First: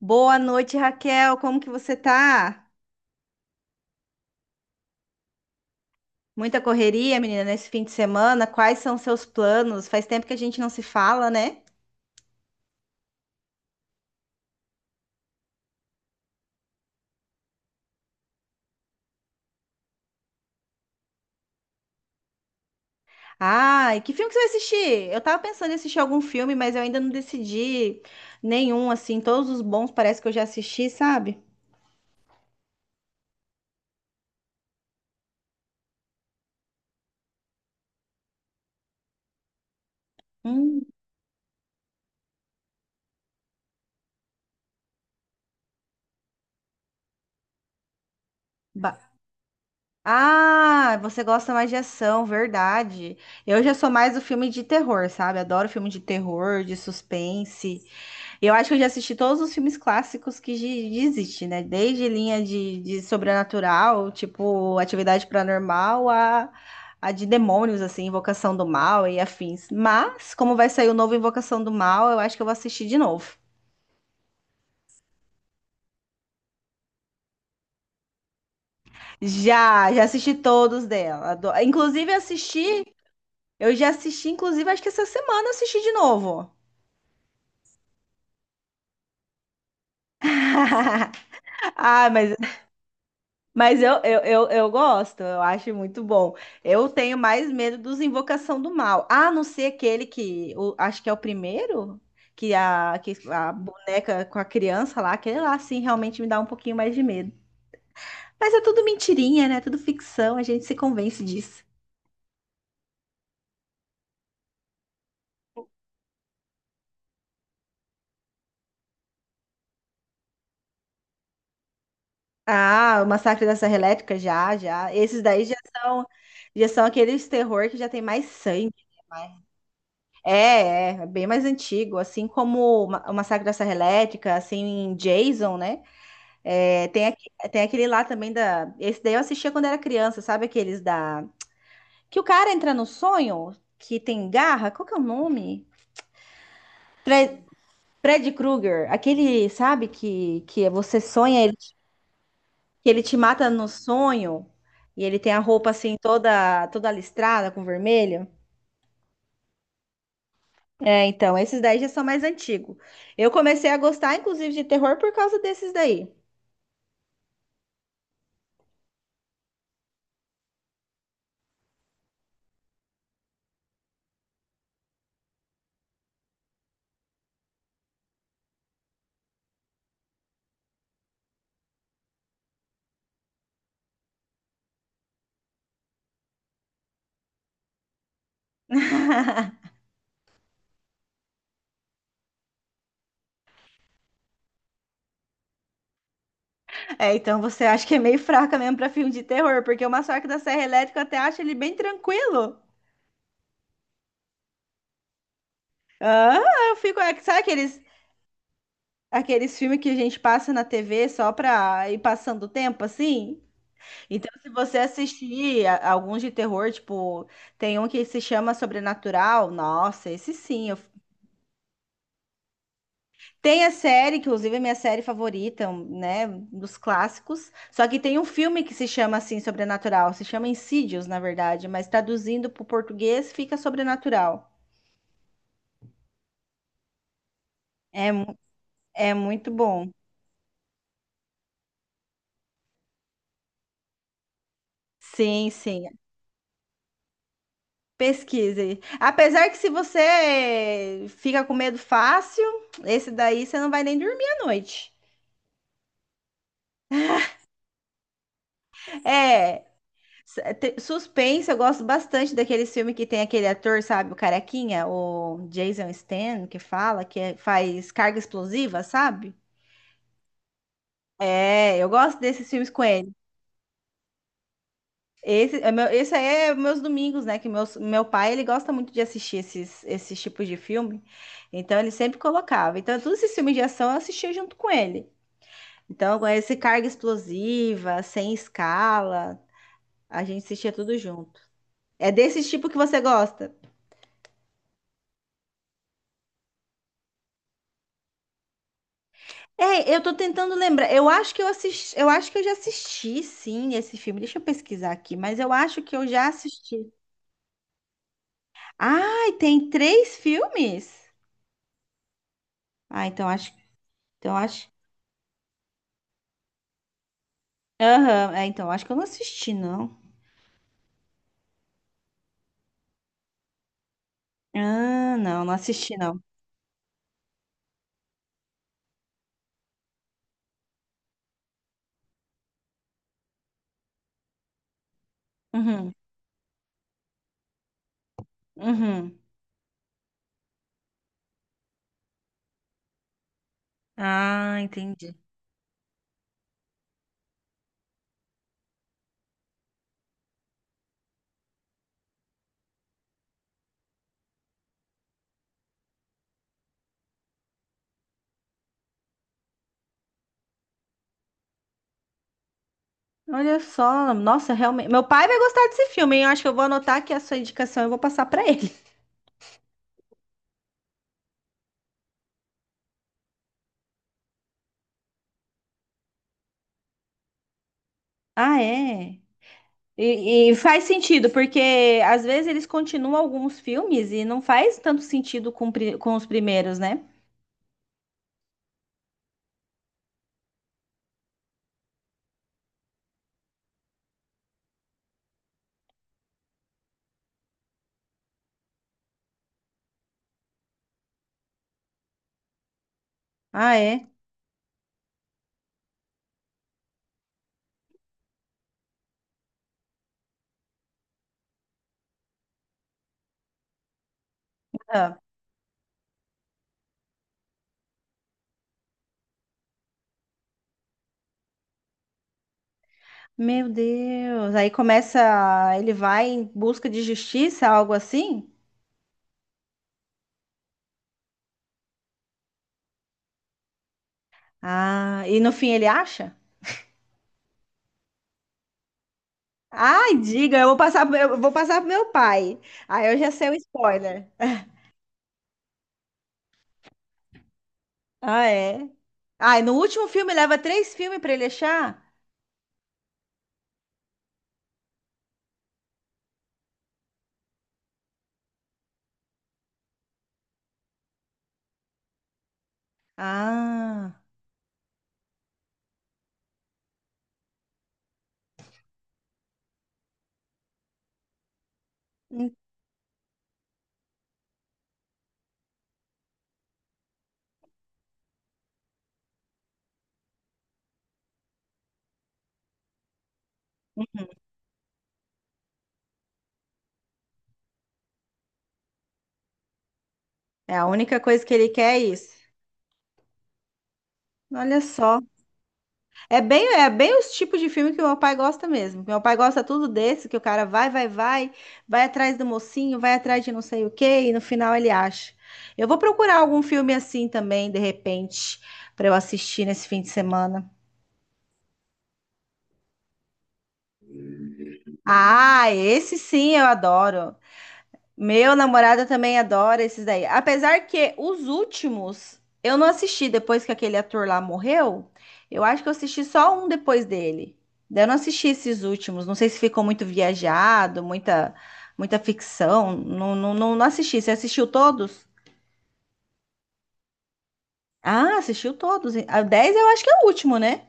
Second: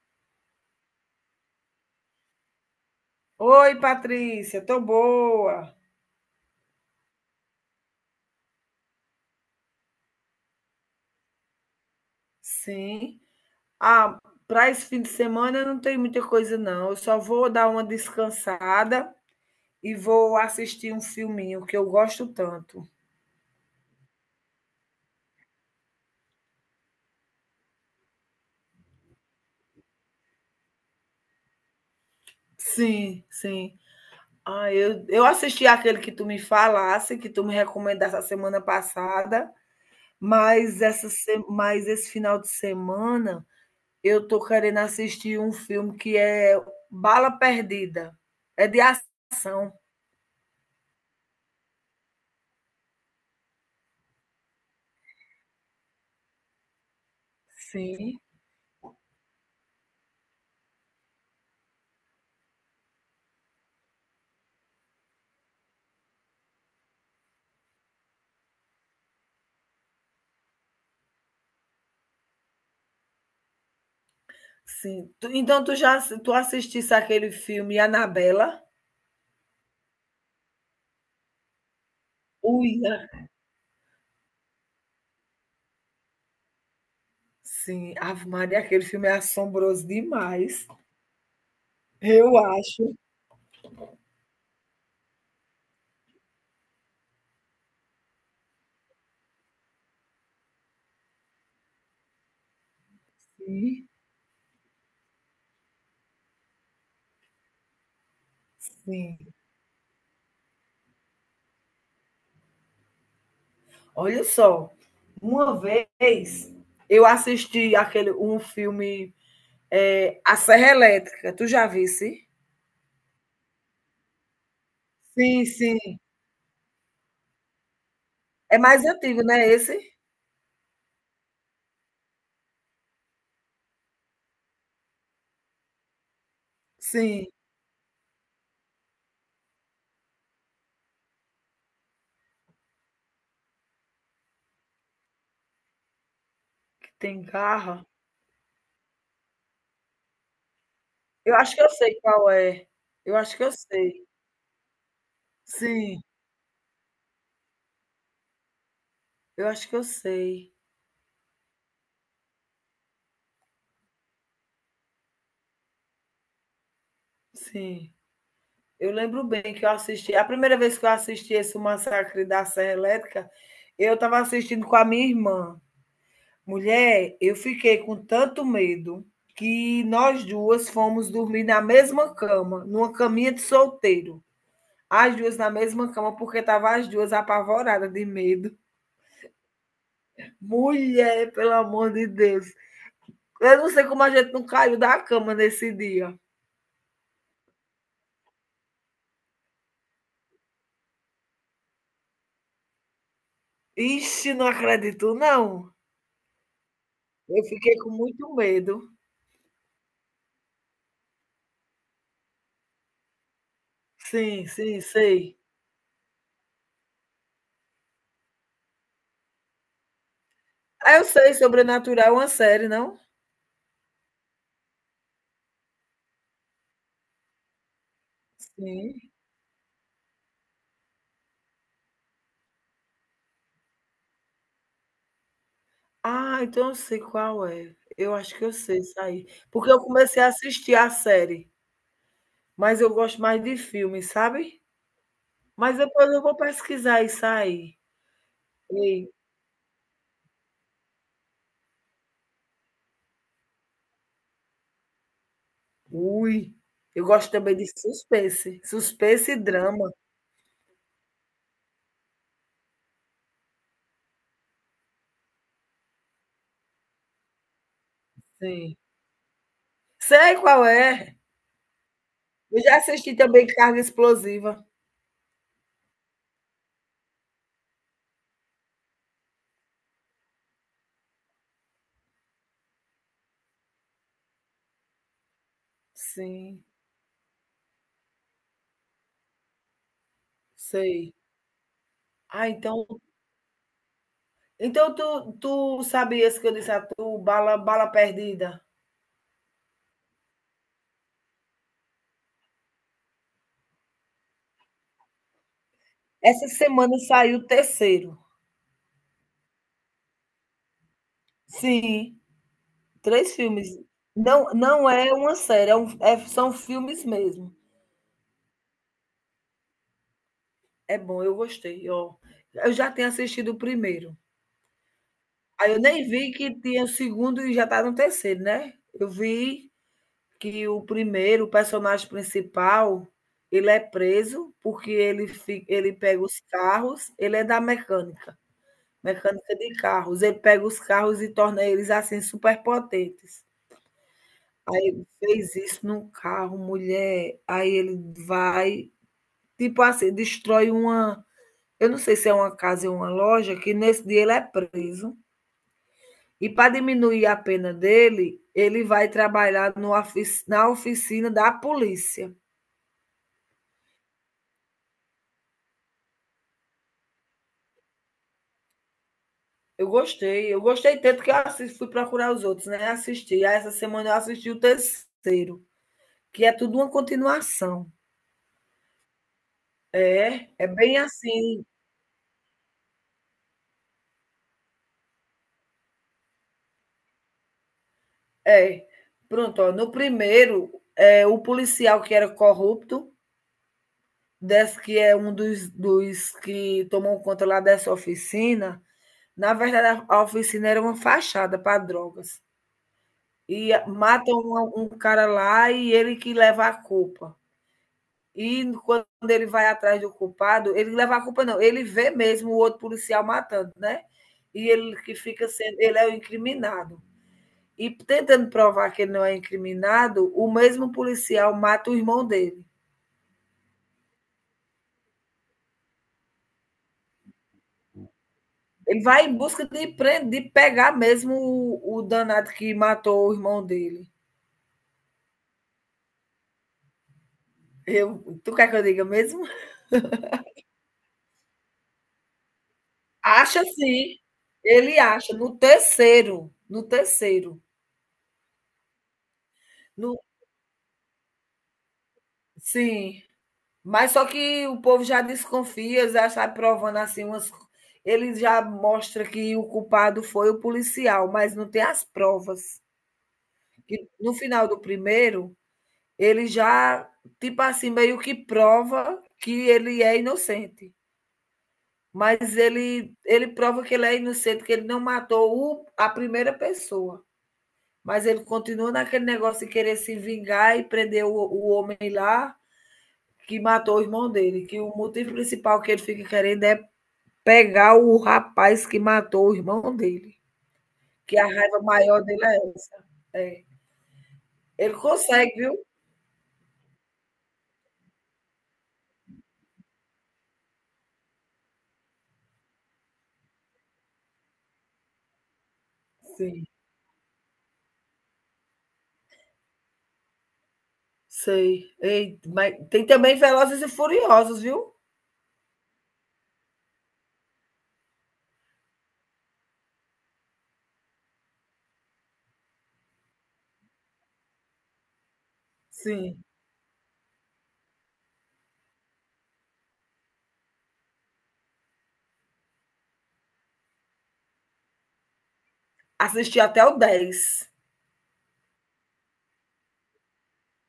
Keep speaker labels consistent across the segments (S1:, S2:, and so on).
S1: Boa noite, Raquel. Como que você tá?
S2: Oi, Patrícia, tô boa.
S1: Muita correria, menina, nesse fim de semana. Quais são seus planos? Faz tempo que a gente não se fala, né?
S2: Sim. Ah, para esse fim de semana não tem muita coisa, não. Eu só vou dar uma descansada e vou assistir um filminho que eu gosto tanto.
S1: Ai, que filme que você vai assistir? Eu tava pensando em assistir algum filme, mas eu ainda não decidi nenhum, assim. Todos os bons parece que eu já assisti, sabe?
S2: Sim, sim. Ah, eu assisti aquele que tu me falasse, que tu me recomendasse a semana passada, mas,
S1: Hum,
S2: essa, se- mas esse final de semana eu tô querendo assistir um filme que é Bala Perdida. É de
S1: ba-
S2: ação.
S1: Ah, você gosta mais de ação, verdade. Eu já sou mais do filme de terror, sabe? Adoro filme de terror, de suspense.
S2: Sim.
S1: Eu acho que eu já assisti todos os filmes clássicos existe, né? Desde linha de sobrenatural, tipo atividade paranormal, a de demônios, assim, Invocação do Mal e afins. Mas, como vai sair o novo Invocação do Mal, eu acho que eu vou assistir de novo.
S2: Sim. Tu então tu assistisse aquele filme Annabella?
S1: Já, já assisti todos dela. Inclusive, assisti,
S2: Uia.
S1: eu já assisti, inclusive, acho que essa semana eu assisti de novo.
S2: Sim, Ave Maria, aquele filme é assombroso demais.
S1: Ah, mas
S2: Eu acho,
S1: Mas eu gosto, eu acho muito bom. Eu tenho mais medo dos Invocação do Mal. A não ser aquele que, o, acho que é o primeiro, que a
S2: sim,
S1: boneca com a criança lá, aquele lá, sim, realmente me dá um pouquinho mais de medo. Mas é tudo
S2: sim.
S1: mentirinha, né? Tudo ficção, a gente se convence disso.
S2: Olha só, uma vez eu assisti aquele um filme, é A Serra Elétrica, tu já visse?
S1: Ah, o Massacre da Serra Elétrica, já, já. Esses daí
S2: Sim, sim.
S1: são, já são aqueles terror que já tem mais
S2: É
S1: sangue.
S2: mais antigo,
S1: Né?
S2: né, esse?
S1: É, é, é bem mais antigo, assim como o o Massacre da Serra Elétrica, assim, Jason, né? É, tem,
S2: Sim,
S1: tem aquele lá também da. Esse daí eu assistia quando era criança, sabe? Aqueles da. Que o cara entra no sonho, que tem garra, qual que é o nome?
S2: que tem
S1: Fre-
S2: carro.
S1: Fred Krueger, aquele, sabe, que você
S2: Eu
S1: sonha,
S2: acho que eu sei qual é.
S1: que ele te
S2: Eu acho que
S1: mata
S2: eu
S1: no
S2: sei.
S1: sonho, e ele tem a roupa assim
S2: Sim,
S1: toda, toda listrada com vermelho.
S2: eu acho que eu sei.
S1: É, então, esses daí já são mais antigos. Eu comecei a gostar, inclusive, de terror por causa desses daí.
S2: Sim. Eu lembro bem que eu assisti. A primeira vez que eu assisti esse Massacre da Serra Elétrica, eu estava assistindo com a minha irmã. Mulher, eu fiquei com tanto medo que nós duas fomos dormir na mesma cama, numa caminha de solteiro. As duas na mesma cama, porque tava as duas apavoradas de medo. Mulher, pelo amor de Deus. Eu não sei como a gente não caiu da cama nesse dia.
S1: É, então você acha que é meio fraca mesmo pra filme de terror, porque o Massacre da Serra Elétrica eu até acho ele bem tranquilo.
S2: Ixi, não acredito, não.
S1: Ah, eu fico. Sabe
S2: Eu fiquei
S1: aqueles,
S2: com muito medo.
S1: aqueles filmes que a gente passa na TV só pra ir passando o tempo assim? Então,
S2: Sim,
S1: se você
S2: sim, sei.
S1: assistir alguns de terror, tipo, tem um que se chama Sobrenatural, nossa, esse sim, eu
S2: Ah, eu sei, Sobrenatural é uma série, não?
S1: tem a série, que inclusive é minha série favorita, um, né, dos clássicos. Só que tem um filme que se
S2: Sim.
S1: chama assim, Sobrenatural. Se chama Insidious, na verdade, mas traduzindo para o português fica Sobrenatural.
S2: Ah, então eu sei qual é.
S1: É,
S2: Eu acho
S1: mu-
S2: que eu sei isso
S1: É
S2: aí.
S1: muito
S2: Porque eu
S1: bom.
S2: comecei a assistir a série, mas eu gosto mais de filme, sabe?
S1: Sim,
S2: Mas
S1: sim.
S2: depois eu vou pesquisar isso aí.
S1: Pesquise.
S2: Ei,
S1: Apesar que se você fica com medo fácil, esse daí você não vai nem dormir à noite.
S2: ui, eu gosto também de suspense e
S1: É,
S2: drama.
S1: Suspense, eu gosto bastante daqueles filmes que tem aquele ator, sabe, o carequinha, o Jason Statham, que fala, faz carga
S2: Sim.
S1: explosiva, sabe?
S2: Sei qual é.
S1: É, eu gosto desses
S2: Eu
S1: filmes
S2: já
S1: com ele.
S2: assisti também Carga Explosiva.
S1: Esse, é meu, esse aí é meus domingos, né? Que meus, meu pai, ele gosta muito de assistir esses, esses tipos de filme. Então, ele sempre colocava. Então, todos esses filmes de ação eu assistia junto com ele. Então, com esse
S2: Sim,
S1: Carga Explosiva, Sem Escala, a gente assistia tudo
S2: sei.
S1: junto. É desse
S2: Ah,
S1: tipo que
S2: então
S1: você gosta?
S2: então tu sabias que eu disse a tu, Bala Perdida?
S1: É, eu tô tentando lembrar. Eu acho que eu assisti, eu acho que eu já assisti, sim, esse filme. Deixa eu pesquisar aqui, mas eu acho que eu já
S2: Essa
S1: assisti.
S2: semana saiu o terceiro.
S1: Ai, tem três filmes?
S2: Sim,
S1: Ah, então
S2: 3
S1: acho,
S2: filmes.
S1: então
S2: Não
S1: acho.
S2: não é uma série, é são filmes mesmo.
S1: Aham, é, então acho que eu não assisti, não.
S2: É bom, eu gostei, ó. Eu já tinha assistido o primeiro.
S1: Ah, não, não
S2: Aí eu
S1: assisti,
S2: nem
S1: não.
S2: vi que tinha o segundo e já tá no terceiro, né. Eu vi que o primeiro, o personagem principal, ele é preso porque
S1: Uhum,
S2: ele pega os carros, ele é da mecânica,
S1: uhum.
S2: mecânica de carros. Ele pega os carros e torna eles, assim, superpotentes.
S1: Ah,
S2: Aí ele
S1: entendi.
S2: fez isso num carro, mulher, aí ele vai, tipo assim, destrói uma eu não sei se é uma casa ou uma loja, que nesse dia ele é preso, e para diminuir a pena dele, ele vai trabalhar no ofici na oficina da polícia.
S1: Olha só, nossa, realmente. Meu pai vai gostar desse filme, hein? Eu acho que eu vou anotar aqui a sua indicação e vou passar pra ele.
S2: Eu gostei tanto que eu assis fui procurar os outros, né, assisti, aí essa semana eu assisti o terceiro, que é tudo uma continuação.
S1: Ah, é?
S2: É,
S1: E
S2: é
S1: faz
S2: bem
S1: sentido,
S2: assim.
S1: porque às vezes eles continuam alguns filmes e não faz tanto sentido com, com os primeiros, né?
S2: É, pronto, ó, no primeiro, é, o policial que era corrupto, desse que é um dos que tomou conta lá dessa oficina, na verdade a oficina era uma fachada para drogas. E
S1: Ah, é?
S2: matam um cara lá e ele que leva a culpa. E quando ele vai atrás do culpado, ele leva a culpa não, ele vê mesmo o outro policial matando, né? E ele que
S1: Ah,
S2: fica sendo, ele é o incriminado. E tentando provar que ele não é incriminado, o mesmo policial mata o irmão dele.
S1: meu Deus. Aí começa. Ele vai em busca de justiça, algo assim?
S2: Ele vai em busca de, prender, de pegar mesmo o danado que matou o irmão dele.
S1: Ah, e no fim ele acha?
S2: Tu quer que eu diga mesmo?
S1: Ai, diga, eu vou passar, eu vou passar pro meu pai. Aí eu já sei o
S2: Acha sim.
S1: spoiler.
S2: Ele acha no terceiro, no terceiro.
S1: Ah, é? Ah, e no último
S2: No,
S1: filme leva três filmes pra ele achar?
S2: sim. Mas só que o povo já desconfia, já está provando assim umas ele já mostra que o culpado foi o policial, mas não tem as provas. E
S1: Ah,
S2: no final do primeiro, ele já, tipo assim, meio que prova que ele é inocente. Mas ele prova que ele é inocente, que ele não matou a primeira pessoa. Mas ele continua naquele negócio de querer se vingar e prender o homem lá que matou o irmão dele. Que o motivo principal que ele fica querendo é pegar o rapaz que matou o irmão dele.
S1: é a única
S2: Que
S1: coisa
S2: a
S1: que ele
S2: raiva
S1: quer é
S2: maior
S1: isso.
S2: dele é essa. É.
S1: Olha
S2: Ele
S1: só.
S2: consegue, viu?
S1: É bem os tipos de filme que meu pai gosta mesmo. Meu pai gosta tudo desse, que o cara vai atrás do mocinho, vai atrás de não sei o quê, e no final ele acha. Eu vou procurar algum
S2: Sim.
S1: filme assim também, de repente, para eu assistir nesse fim de semana.
S2: Sei. Ei, mas tem também Velozes e Furiosos, viu?
S1: Ah, esse sim eu adoro. Meu namorado também adora esses daí. Apesar que os últimos eu não assisti depois que aquele ator lá morreu. Eu acho que eu assisti
S2: Sim.
S1: só um depois dele. Daí eu não assisti esses últimos. Não sei se ficou muito viajado, muita, muita ficção. Não, não, não, não assisti. Você assistiu todos?
S2: Assisti até o 10.
S1: Ah, assistiu todos. A 10 eu acho que é o último, né?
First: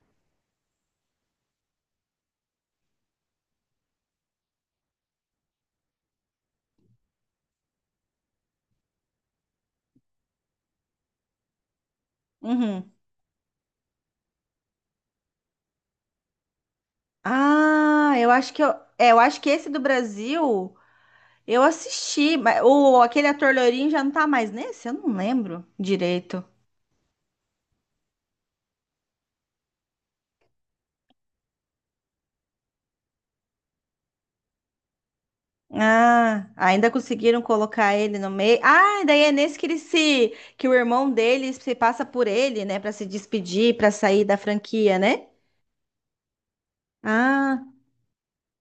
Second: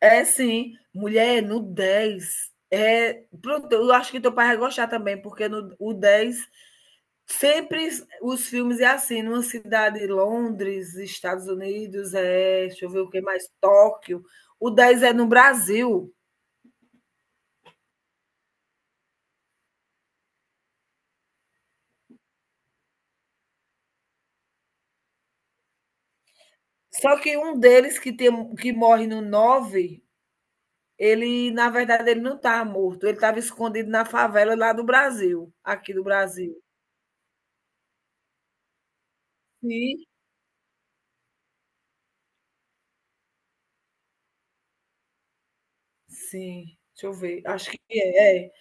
S2: É, sim. Mulher, no 10. É, pronto, eu acho que teu pai vai gostar também, porque no o 10 sempre os filmes é assim, numa cidade, Londres, Estados Unidos, é, deixa eu
S1: Uhum.
S2: ver o que mais, Tóquio. O 10 é no Brasil.
S1: Ah, eu acho que eu, é, eu acho que esse do Brasil eu assisti, mas o aquele ator loirinho já não tá mais nesse, eu não lembro direito.
S2: Só que um deles que tem que morre no 9. Ele, na verdade, ele não estava morto, ele estava escondido na favela lá do Brasil, aqui do
S1: Ah,
S2: Brasil.
S1: ainda conseguiram colocar ele no meio. Ah, daí é nesse que ele
S2: Sim.
S1: se, que o irmão dele se passa por ele, né, pra se despedir, pra sair da franquia, né?
S2: Sim, deixa eu ver,
S1: Ah,
S2: acho que é.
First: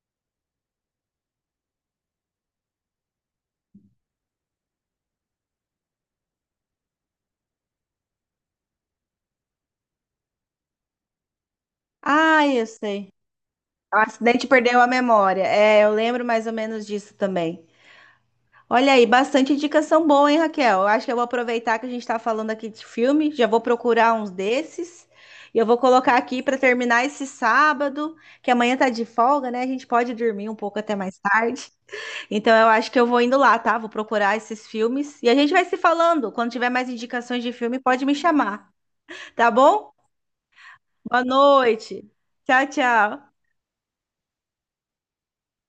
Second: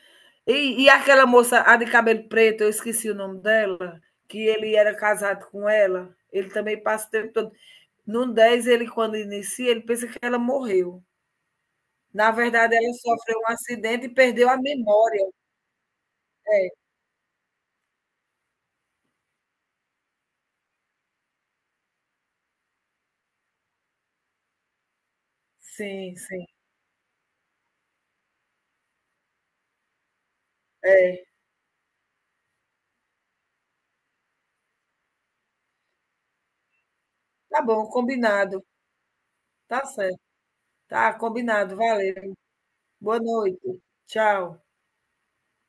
S2: E aquela moça, a de cabelo preto, eu esqueci o nome dela, que ele era casado com ela, ele também passa o tempo todo. No 10 ele quando inicia, ele pensa que ela morreu. Na
S1: ah, eu
S2: verdade, ela
S1: sei.
S2: sofreu um
S1: O
S2: acidente e
S1: acidente
S2: perdeu a
S1: perdeu a
S2: memória.
S1: memória. É, eu lembro mais ou
S2: É,
S1: menos disso também. Olha aí, bastante indicação boa, hein, Raquel? Eu acho que eu vou aproveitar que a gente está falando aqui de filme, já vou procurar uns desses. E eu vou colocar
S2: sim,
S1: aqui
S2: sim.
S1: para terminar esse sábado, que amanhã tá de folga, né? A gente pode dormir um pouco até mais
S2: É.
S1: tarde. Então eu acho que eu vou indo lá, tá? Vou procurar esses filmes e a gente vai se falando. Quando tiver mais indicações de
S2: Tá
S1: filme,
S2: bom,
S1: pode me
S2: combinado.
S1: chamar, tá
S2: Tá
S1: bom?
S2: certo. Tá
S1: Boa
S2: combinado,
S1: noite.
S2: valeu.
S1: Tchau,
S2: Boa
S1: tchau.
S2: noite. Tchau.